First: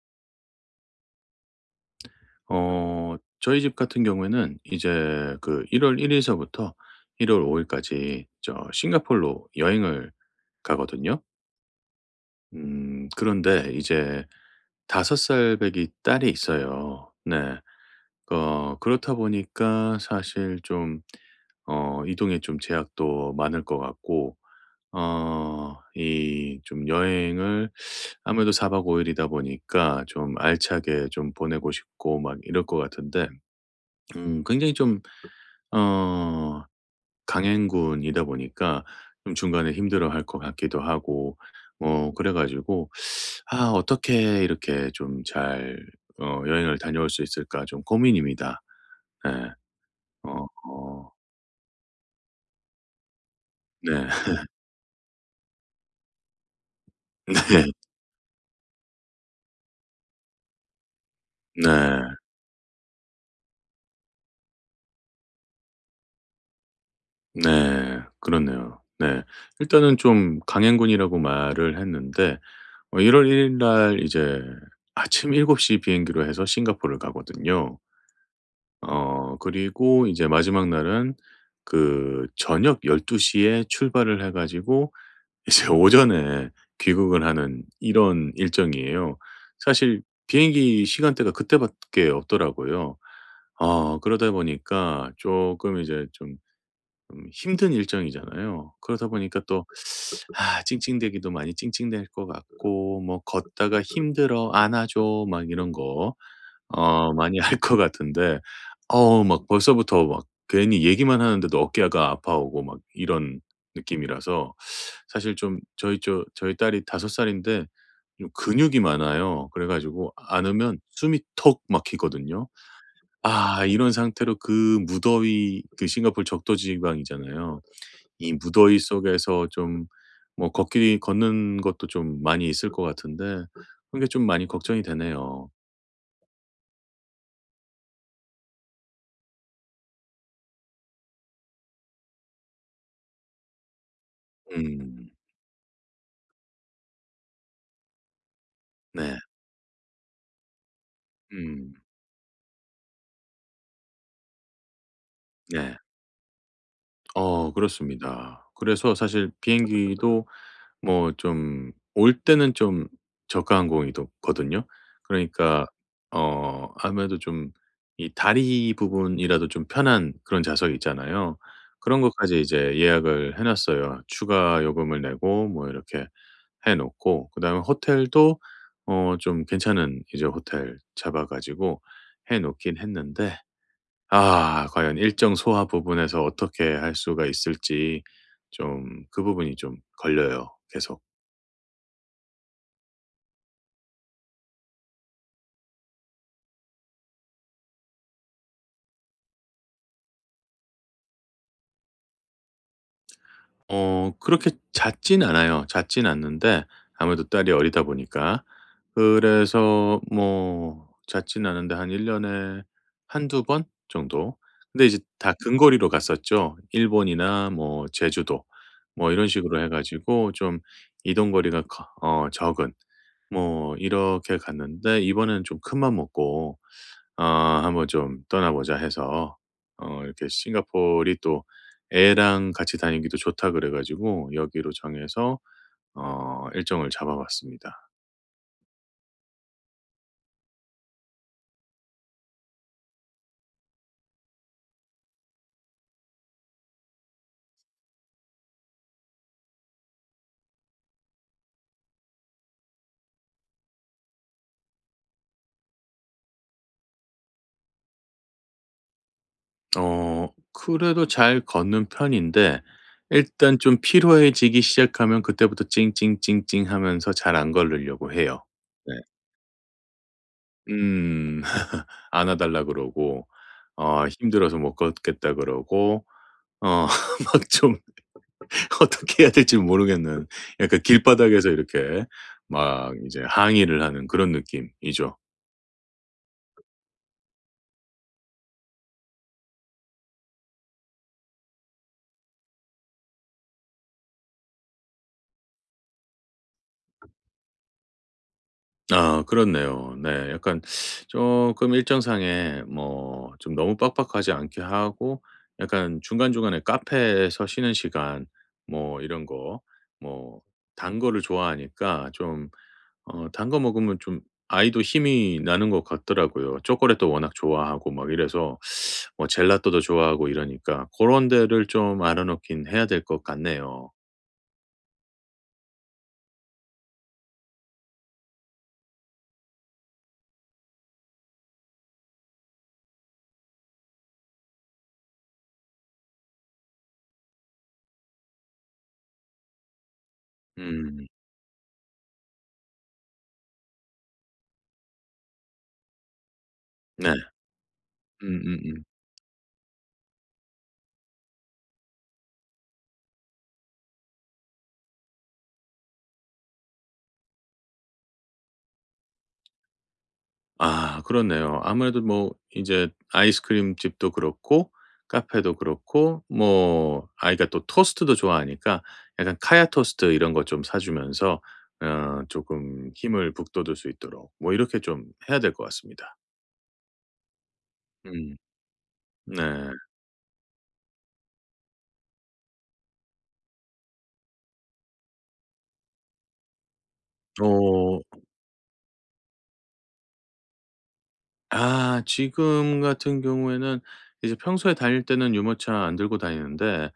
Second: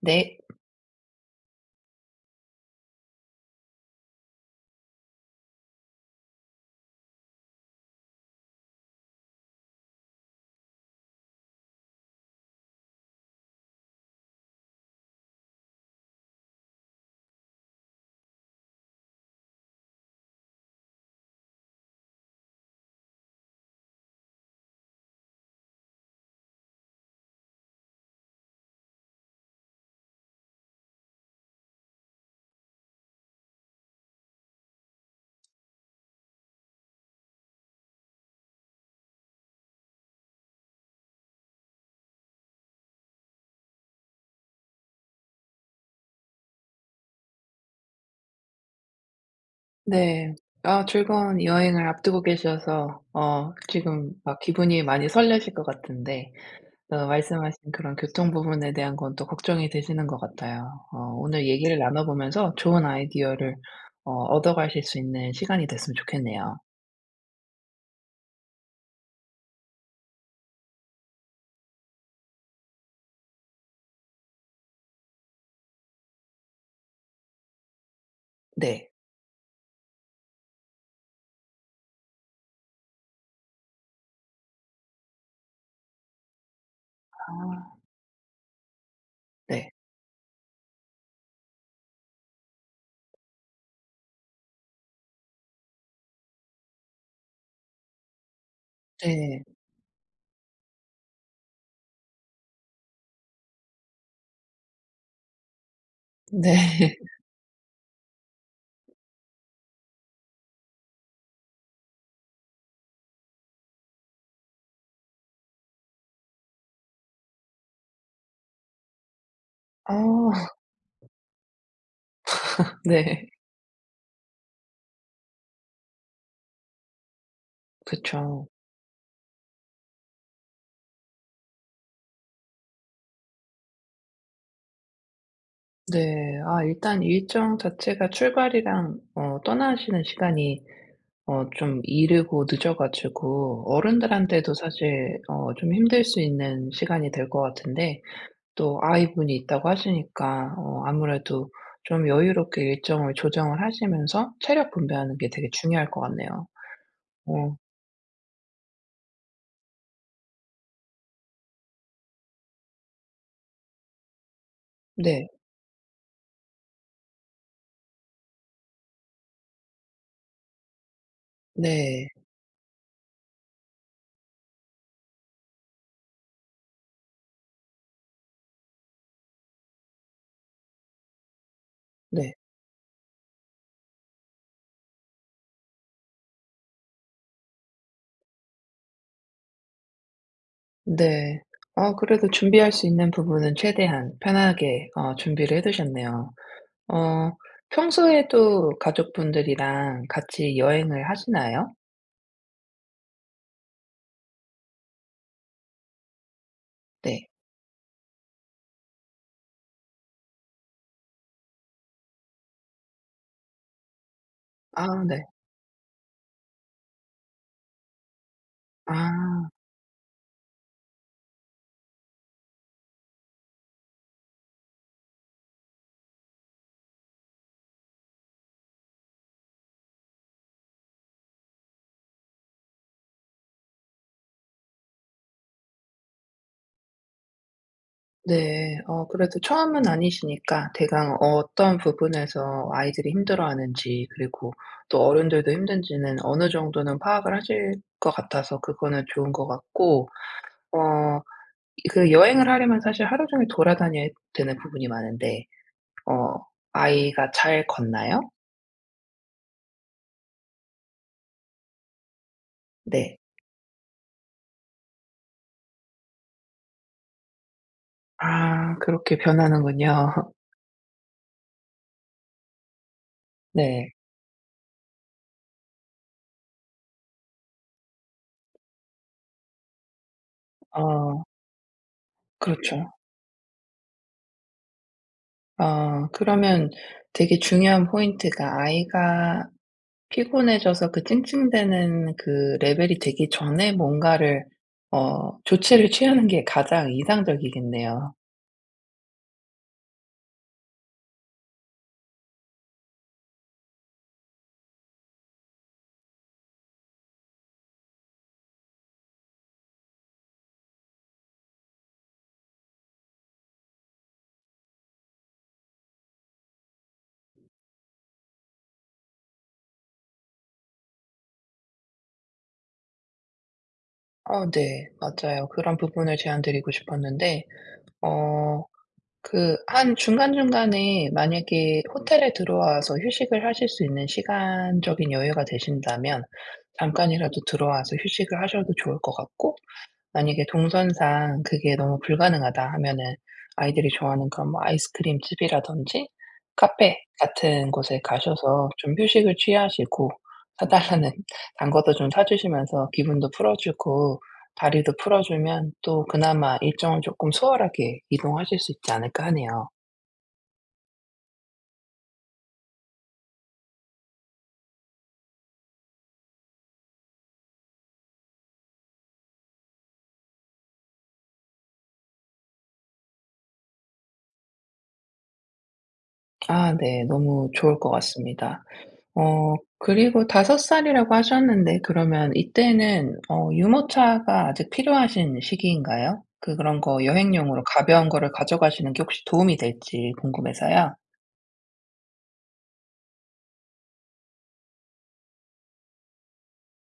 네. 저희 집 같은 경우에는 이제 그 1 월 1 일서부터 1월 5 일까지 저 싱가폴로 여행을 가거든요. 그런데 이제 5살 배기 딸이 있어요. 네. 그렇다 보니까 사실 좀 이동에 좀 제약도 많을 것 같고 이 좀 여행을 아무래도 4박 5 일이다 보니까 좀 알차게 좀 보내고 싶고 막 이럴 것 같은데 굉장히 좀 어 강행군이다 보니까 좀 중간에 힘들어할 것 같기도 하고 그래 가지고 '아 어떻게 이렇게 좀 잘 여행을 다녀올 수 있을까.' 좀 고민입니다. 네. 네. 어 아, 어 즐거운 여행을 앞두고 계셔서 네. 지금 막 기분이 많이 설레실 것 같은데, 말씀하신 그런 교통 부분에 대한 건 또 걱정이 되시는 것 같아요. 오늘 얘기를 나눠 네. 보면서 좋은 아이디어를 얻어 가실 수 있는 시간이 됐으면 좋겠네요. 네. 그렇네요. 네. 일단은 좀 강행군이라고 말을 했는데 1 월 1일 날 이제 아침 7시 비행기로 해서 싱가포르를 가거든요. 네. 그리고 이제 마지막 날은 그 저녁 12시에 출발을 해 가지고 이제 오전에 귀국을 아, 하는 이런 일정이에요. 네. 사실 비행기 시간대가 그때 밖에 없더라고요. 그러다 보니까 조금 이제 좀 힘든 일정이잖아요. 그러다 보니까 네. 또 아 찡찡대기도 많이 찡찡댈 것 같고 뭐 "걷다가 힘들어. 안아 줘." 막 이런 거 네. 많이 할 것 같은데 어우 막 벌써부터 막 괜히 얘기만 하는데도 어깨가 아파오고 막 이런 느낌이라서 사실 좀 저희 딸이 5살인데 좀 근육이 많아요. 그래 가지고 아, 안으면 숨이 턱 막히거든요. 네. 아 이런 상태로 그 무더위 그 싱가포르 적도지방이잖아요. 이 그쵸. 무더위 속에서 좀 뭐 걷기 걷는 것도 좀 많이 있을 것 같은데 그런 게 좀 많이 걱정이 되네요. 네. 아, 일단 일정 자체가 출발이랑 떠나시는 시간이 좀 이르고 늦어 가지고 어른들한테도 음. 사실 좀 힘들 수 있는 시간이 될 것 같은데, 또 네. 아이분이 있다고 하시니까 아무래도 음. 좀 여유롭게 일정을 조정을 하시면서 체력 분배하는 게 되게 네. 중요할 것 같네요. 어 그렇습니다. 그래서 사실 비행기도 뭐 좀 올 때는 좀 저가 항공이거든요. 네. 그러니까 아무래도 좀 이 다리 부분이라도 좀 편한 그런 좌석 있잖아요. 그런 네. 것까지 이제 예약을 해 놨어요. 추가 요금을 내고 뭐 이렇게 해 놓고 그다음에 호텔도 좀 괜찮은 이제 호텔 잡아 가지고 네. 해 놓긴 했는데 아 과연 일정 소화 부분에서 어떻게 할 수가 있을지 좀 그 부분이 좀 걸려요 계속. 네. 아, 그래도 준비할 수 있는 부분은 최대한 편하게 준비를 해 두셨네요. 어 평소에도 가족분들이랑 같이 여행을 하시나요? 그렇게 잦진 않아요. 잦진 않는데 아무래도 네. 딸이 어리다 보니까. 그래서 뭐 잦진 않은데 한 1 년에 한두 번 정도? 근데 이제 아, 네. 다 근거리로 갔었죠. 일본이나 뭐 제주도 뭐 이런 아, 식으로 해 가지고 좀 이동 거리가 커 적은 뭐 이렇게 갔는데 이번에는 좀 큰맘 먹고 한번 좀 떠나보자 해서 이렇게 싱가포르이 또 애랑 같이 다니기도 좋다 그래 가지고 여기로 정해서 일정을 잡아 봤습니다. 네. 그래도 처음은 아니시니까 대강 어떤 부분에서 아이들이 힘들어하는지, 그리고 또 어른들도 힘든지는 어느 정도는 파악을 하실 것 같아서 그거는 좋은 것 같고, 어 그 여행을 하려면 사실 하루 종일 돌아다녀야 되는 부분이 많은데, 어 아이가 잘 걷나요? 그래도 잘 걷는 편인데 네. 일단 좀 피로해지기 시작하면 그때부터 찡찡찡찡 하면서 잘 안 걸으려고 해요. 아, 네. 그렇게 변하는군요. 음. 안와 달라 그러고 네. 힘들어서 못 걷겠다 그러고 어 막좀 어떻게 해야 될지 모르겠는 약간 어 길바닥에서 이렇게 그렇죠. 막 이제 항의를 하는 그런 느낌이죠. 그러면 되게 중요한 포인트가, 아이가 피곤해져서 그 찡찡대는 그 레벨이 되기 전에 뭔가를 조치를 취하는 게 가장 이상적이겠네요. 아 그렇네요. 네. 약간 조금 일정상에 뭐 좀 너무 빡빡하지 않게 하고 약간 중간중간에 카페에서 쉬는 시간 뭐 이런 거 뭐 단 거를 좋아하니까 좀 단거 먹으면 좀 아이도 힘이 나는 것 같더라고요. 초콜릿도 워낙 좋아하고 막 이래서 뭐 젤라또도 좋아하고 이러니까 그런 데를 좀 알아 놓긴 해야 될 것 같네요. 네. 맞아요. 그런 부분을 제안 드리고 싶었는데, 어 그 한 중간중간에 만약에 호텔에 들어와서 휴식을 하실 수 있는 시간적인 여유가 되신다면 잠깐이라도 들어와서 휴식을 하셔도 좋을 것 같고, 만약에 음 동선상 그게 너무 불가능하다 하면은 아이들이 좋아하는 그런 뭐 아이스크림 집이라든지 카페 네. 같은 곳에 가셔서 음음음. 좀 휴식을 취하시고, 사 달라는 단 것도 좀 사 주시면서 기분도 풀어주고 다리도 풀어주면 또 그나마 일정을 조금 수월하게 이동하실 수 있지 않을까 하네요. 아 그렇네요. 아무래도 뭐 이제 아이스크림 집도 그렇고 카페도 그렇고 뭐 아이가 또 토스트도 좋아하니까 약간 카야 토스트 이런 거 좀 사 주면서 조금 힘을 북돋을 수 있도록 뭐 이렇게 좀 해야 될 것 같습니다. 아, 네. 너무 좋을 것 음 같습니다. 네. 그리고 5살 살이라고 하셨는데, 그러면 이때는 유모차가 아직 필요하신 시기인가요? 그런 거 여행용으로 어. 가벼운 거를 가져가시는 게 혹시 도움이 될지 궁금해서요. 아 지금 같은 경우에는 이제 평소에 다닐 때는 유모차 안 들고 다니는데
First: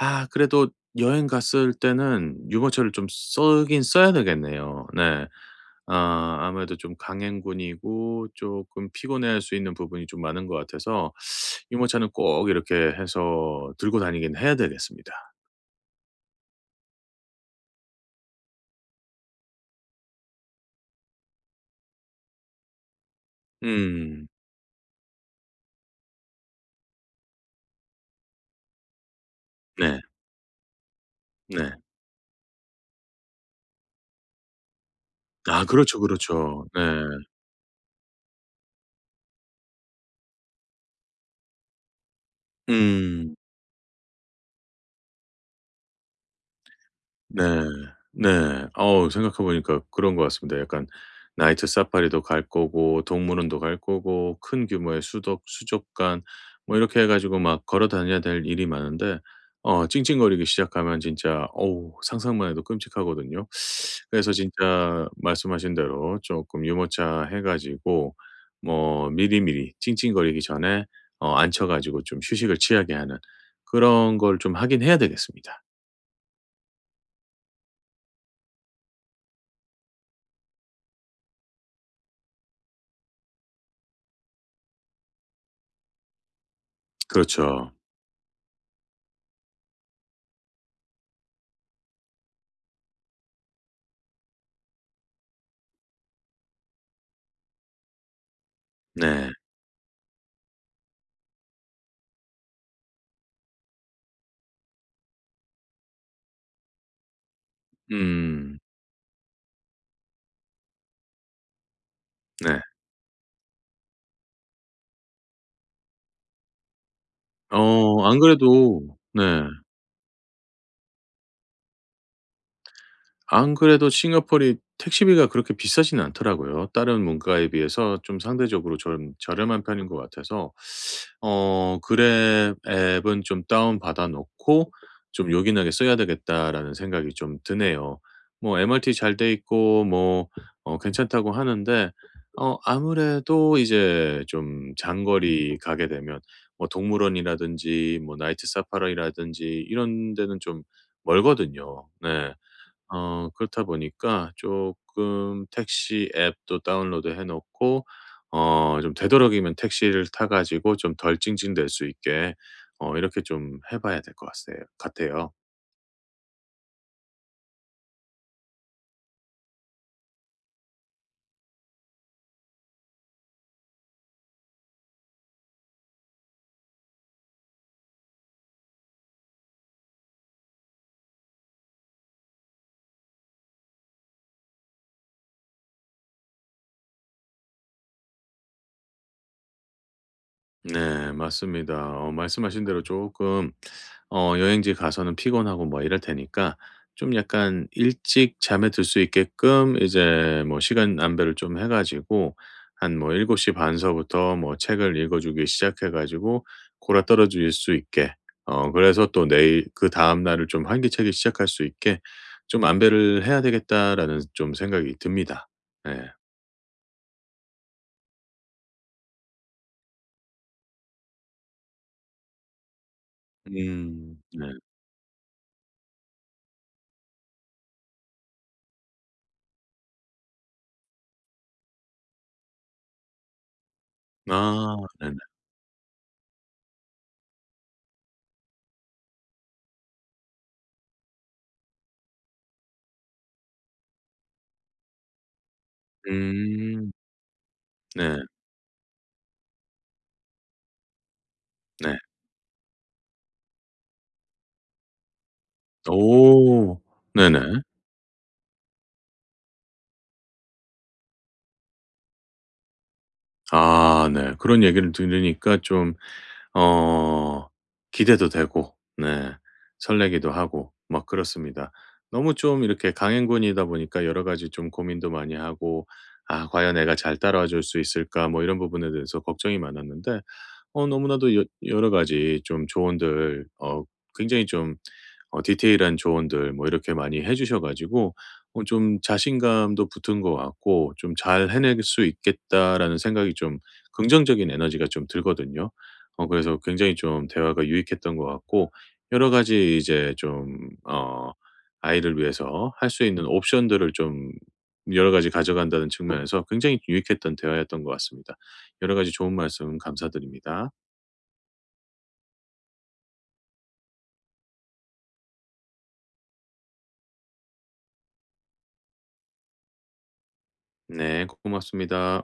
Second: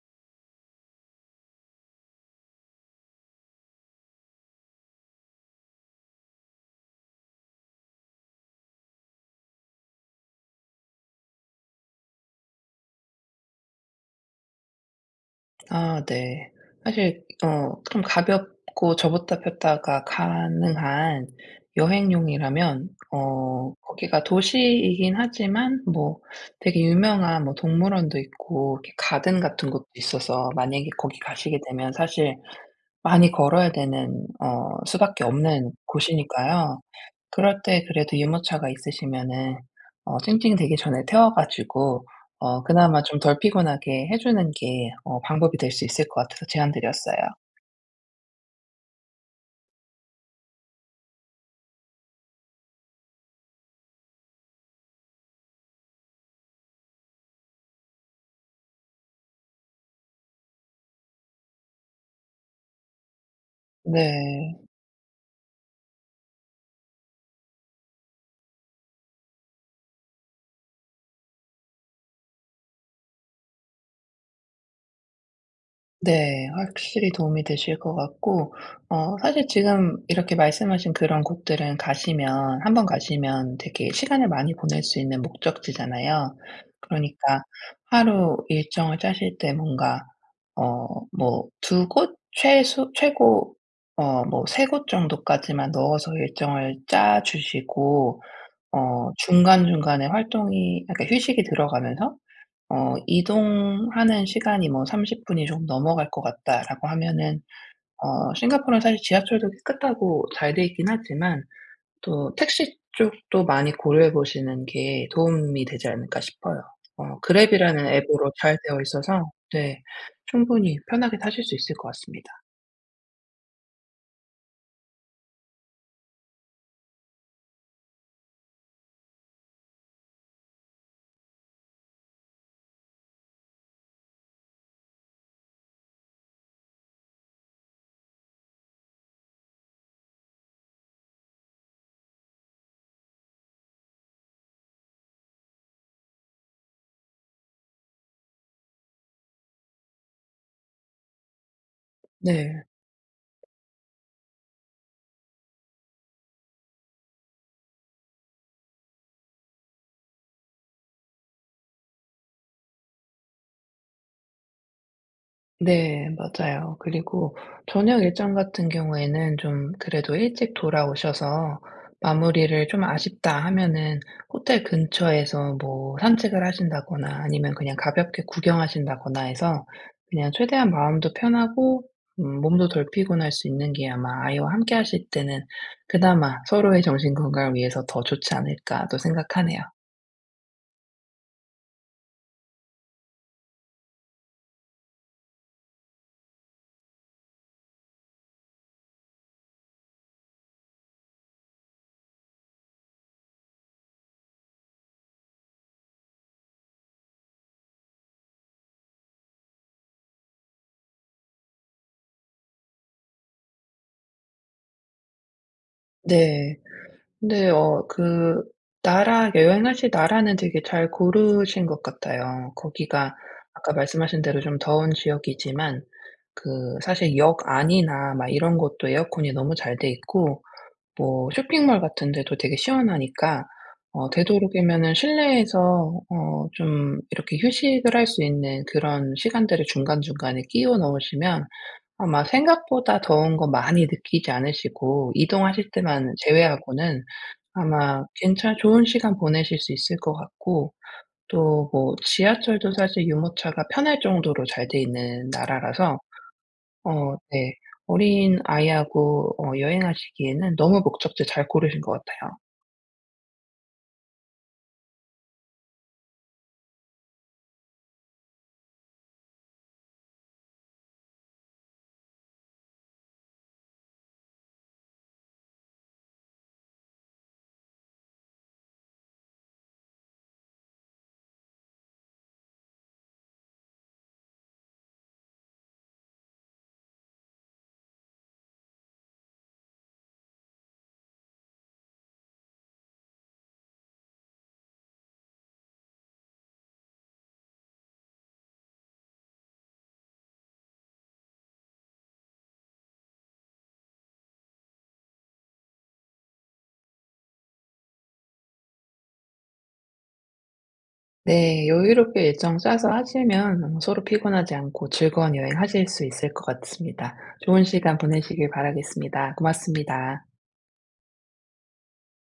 아 그래도 여행 갔을 때는 유모차를 좀 써긴 써야 되겠네요. 네. 아 아무래도 좀 강행군이고 조금 피곤해할 수 있는 부분이 좀 많은 것 같아서 유모차는 꼭 이렇게 해서 들고 다니긴 해야 되겠습니다. 아, 네. 사실 좀 가볍고 접었다 폈다가 가능한 여행용이라면, 거기가 음. 도시이긴 하지만 뭐 되게 유명한 뭐 동물원도 있고 이렇게 가든 같은 곳도 네. 있어서 만약에 거기 가시게 네. 되면 사실 많이 걸어야 되는 수밖에 아 없는 그렇죠, 그렇죠. 네. 곳이니까요. 그럴 때 그래도 유모차가 있으시면은 찡찡되기 전에 태워 가지고 그나마 좀 음. 덜 피곤하게 해 주는 게 방법이 될 수 있을 것 같아서 제안 드렸어요. 네. 네. 어우 생각해 보니까 그런 것 같습니다. 약간 나이트 사파리도 갈 거고 동물원도 갈 거고 큰 규모의 수덕 수족관 뭐 이렇게 해 가지고 막 걸어 다녀야 될 일이 많은데 찡찡거리기 시작하면 진짜 어우 상상만 해도 끔찍하거든요. 그래서 네. 진짜 말씀하신 대로 쪼끔 유모차 해 가지고 뭐 미리미리 찡찡거리기 전에 앉혀 가지고 좀 휴식을 취하게 하는 그런 걸 좀 하긴 해야 되겠습니다. 네. 확실히 도움이 되실 것 같고, 사실 지금 이렇게 말씀하신 그런 곳들은 가시면 한 번 가시면 되게 시간을 많이 보낼 수 있는 목적지잖아요. 그러니까 그렇죠. 하루 일정을 짜실 때 뭔가 뭐 두 곳, 최소 최고 뭐 세 곳 정도까지만 넣어서 일정을 짜 주시고, 네. 중간중간에 활동이, 그러니까 휴식이 들어가면서, 이동하는 시간이 뭐 30분 분이 좀 넘어갈 것 같다라고 하면은, 음. 싱가포르는 사실 지하철도 깨끗하고 잘 돼 있긴 하지만 또 네. 택시 쪽도 많이 고려해 보시는 게 도움이 되지 않을까 싶어요. 그랩이라는 안 앱으로 잘 되어 그래도 네. 있어서, 네, 충분히 편하게 타실 수 있을 것 같습니다. 안 그래도 싱가포르이 택시비가 그렇게 비싸지는 않더라고요. 다른 문가에 비해서 좀 상대적으로 좀 저렴한 편인 것 같아서 그랩 앱은 좀 다운 받아 놓고 좀 '요긴하게 써야 되겠다.'라는 생각이 좀 드네요. 뭐 MRT 잘 돼 있고 뭐 괜찮다고 하는데 아무래도 이제 좀 장거리 가게 되면 뭐 동물원이라든지 뭐 나이트 사파리라든지 이런 데는 좀 멀거든요. 네. 네. 그렇다 보니까 조금 택시 앱도 다운로드 해 놓고 좀 되도록이면 택시를 타 가지고 좀 덜 찡찡될 수 있게 이렇게 좀 해 봐야 될 것 같아요. 네, 맞아요. 그리고 저녁 일정 같은 경우에는 좀 그래도 일찍 돌아오셔서 마무리를 좀 아쉽다 하면은 호텔 근처에서 뭐 산책을 하신다거나 아니면 그냥 가볍게 구경하신다거나 해서, 그냥 최대한 마음도 편하고 몸도 덜 피곤할 수 있는 게 아마 아이와 함께 하실 때는 그나마 서로의 정신 건강을 위해서 더 좋지 않을까 또 생각하네요. 네 맞습니다. 말씀하신 대로 조금 여행지 가서는 피곤하고 뭐 이럴 테니까 좀 약간 일찍 잠에 들 수 있게끔 이제 뭐 시간 안배를 좀 해 가지고 한 뭐7시 반 서부터 뭐 책을 읽어 주기 시작해 가지고 골아떨어질 수 있게 그래서 또 내일 그다음 날을 좀 활기차게 시작할 수 있게 좀 '안배를 해야 되겠다.'라는 좀 생각이 듭니다. 네. 네. 근데 그 나라, 여행하실 나라는 되게 잘 고르신 것 같아요. 거기가 아까 음. 말씀하신 대로 네. 좀 더운 지역이지만, 그 사실 역 안이나 막 이런 것도 에어컨이 너무 잘 돼 있고 뭐 쇼핑몰 같은 데도 되게 시원하니까, 아 되도록이면은 네네. 실내에서 좀 이렇게 휴식을 할 수 있는 그런 시간들을 중간중간에 끼워 넣으시면 아마 생각보다 더운 거 많이 느끼지 않으시고, 이동하실 때만 음. 제외하고는 아마 네. 괜찮 좋은 시간 보내실 수 있을 것 같고, 또 뭐 네. 지하철도 사실 유모차가 편할 정도로 잘 돼 있는 나라라서 오. 네네. 네. 어린 아이하고 여행하시기에는 너무 목적지 잘 고르신 것 같아요. 아 네. 그런 얘기를 들으니까 좀 어 기대도 되고 네 설레기도 하고 막 그렇습니다. 너무 좀 이렇게 강행군이다 보니까 여러 가지 좀 고민도 많이 하고 '아 과연 애가 잘 따라와 줄 수 있을까?' 뭐 이런 부분에 대해서 걱정이 많았는데 너무나도 여 여러 가지 좀 조언들 굉장히 좀 디테일한 조언들 뭐 이렇게 많이 해 주셔 가지고 좀 자신감도 붙은 것 같고 좀 '잘 해낼 수 있겠다.'라는 생각이 좀 긍정적인 에너지가 좀 들거든요. 그래서 굉장히 좀 대화가 유익했던 것 같고 여러 가지 이제 좀 아이를 위해서 할 수 있는 옵션들을 좀 여러 가지 가져간다는 측면에서 굉장히 유익했던 대화였던 것 같습니다. 여러 가지 좋은 말씀 감사드립니다. 네. 여유롭게 일정 짜서 하시면 서로 피곤하지 않고 즐거운 여행하실 수 있을 것 같습니다. 좋은 시간 보내시길 바라겠습니다. 고맙습니다. 네 고맙습니다.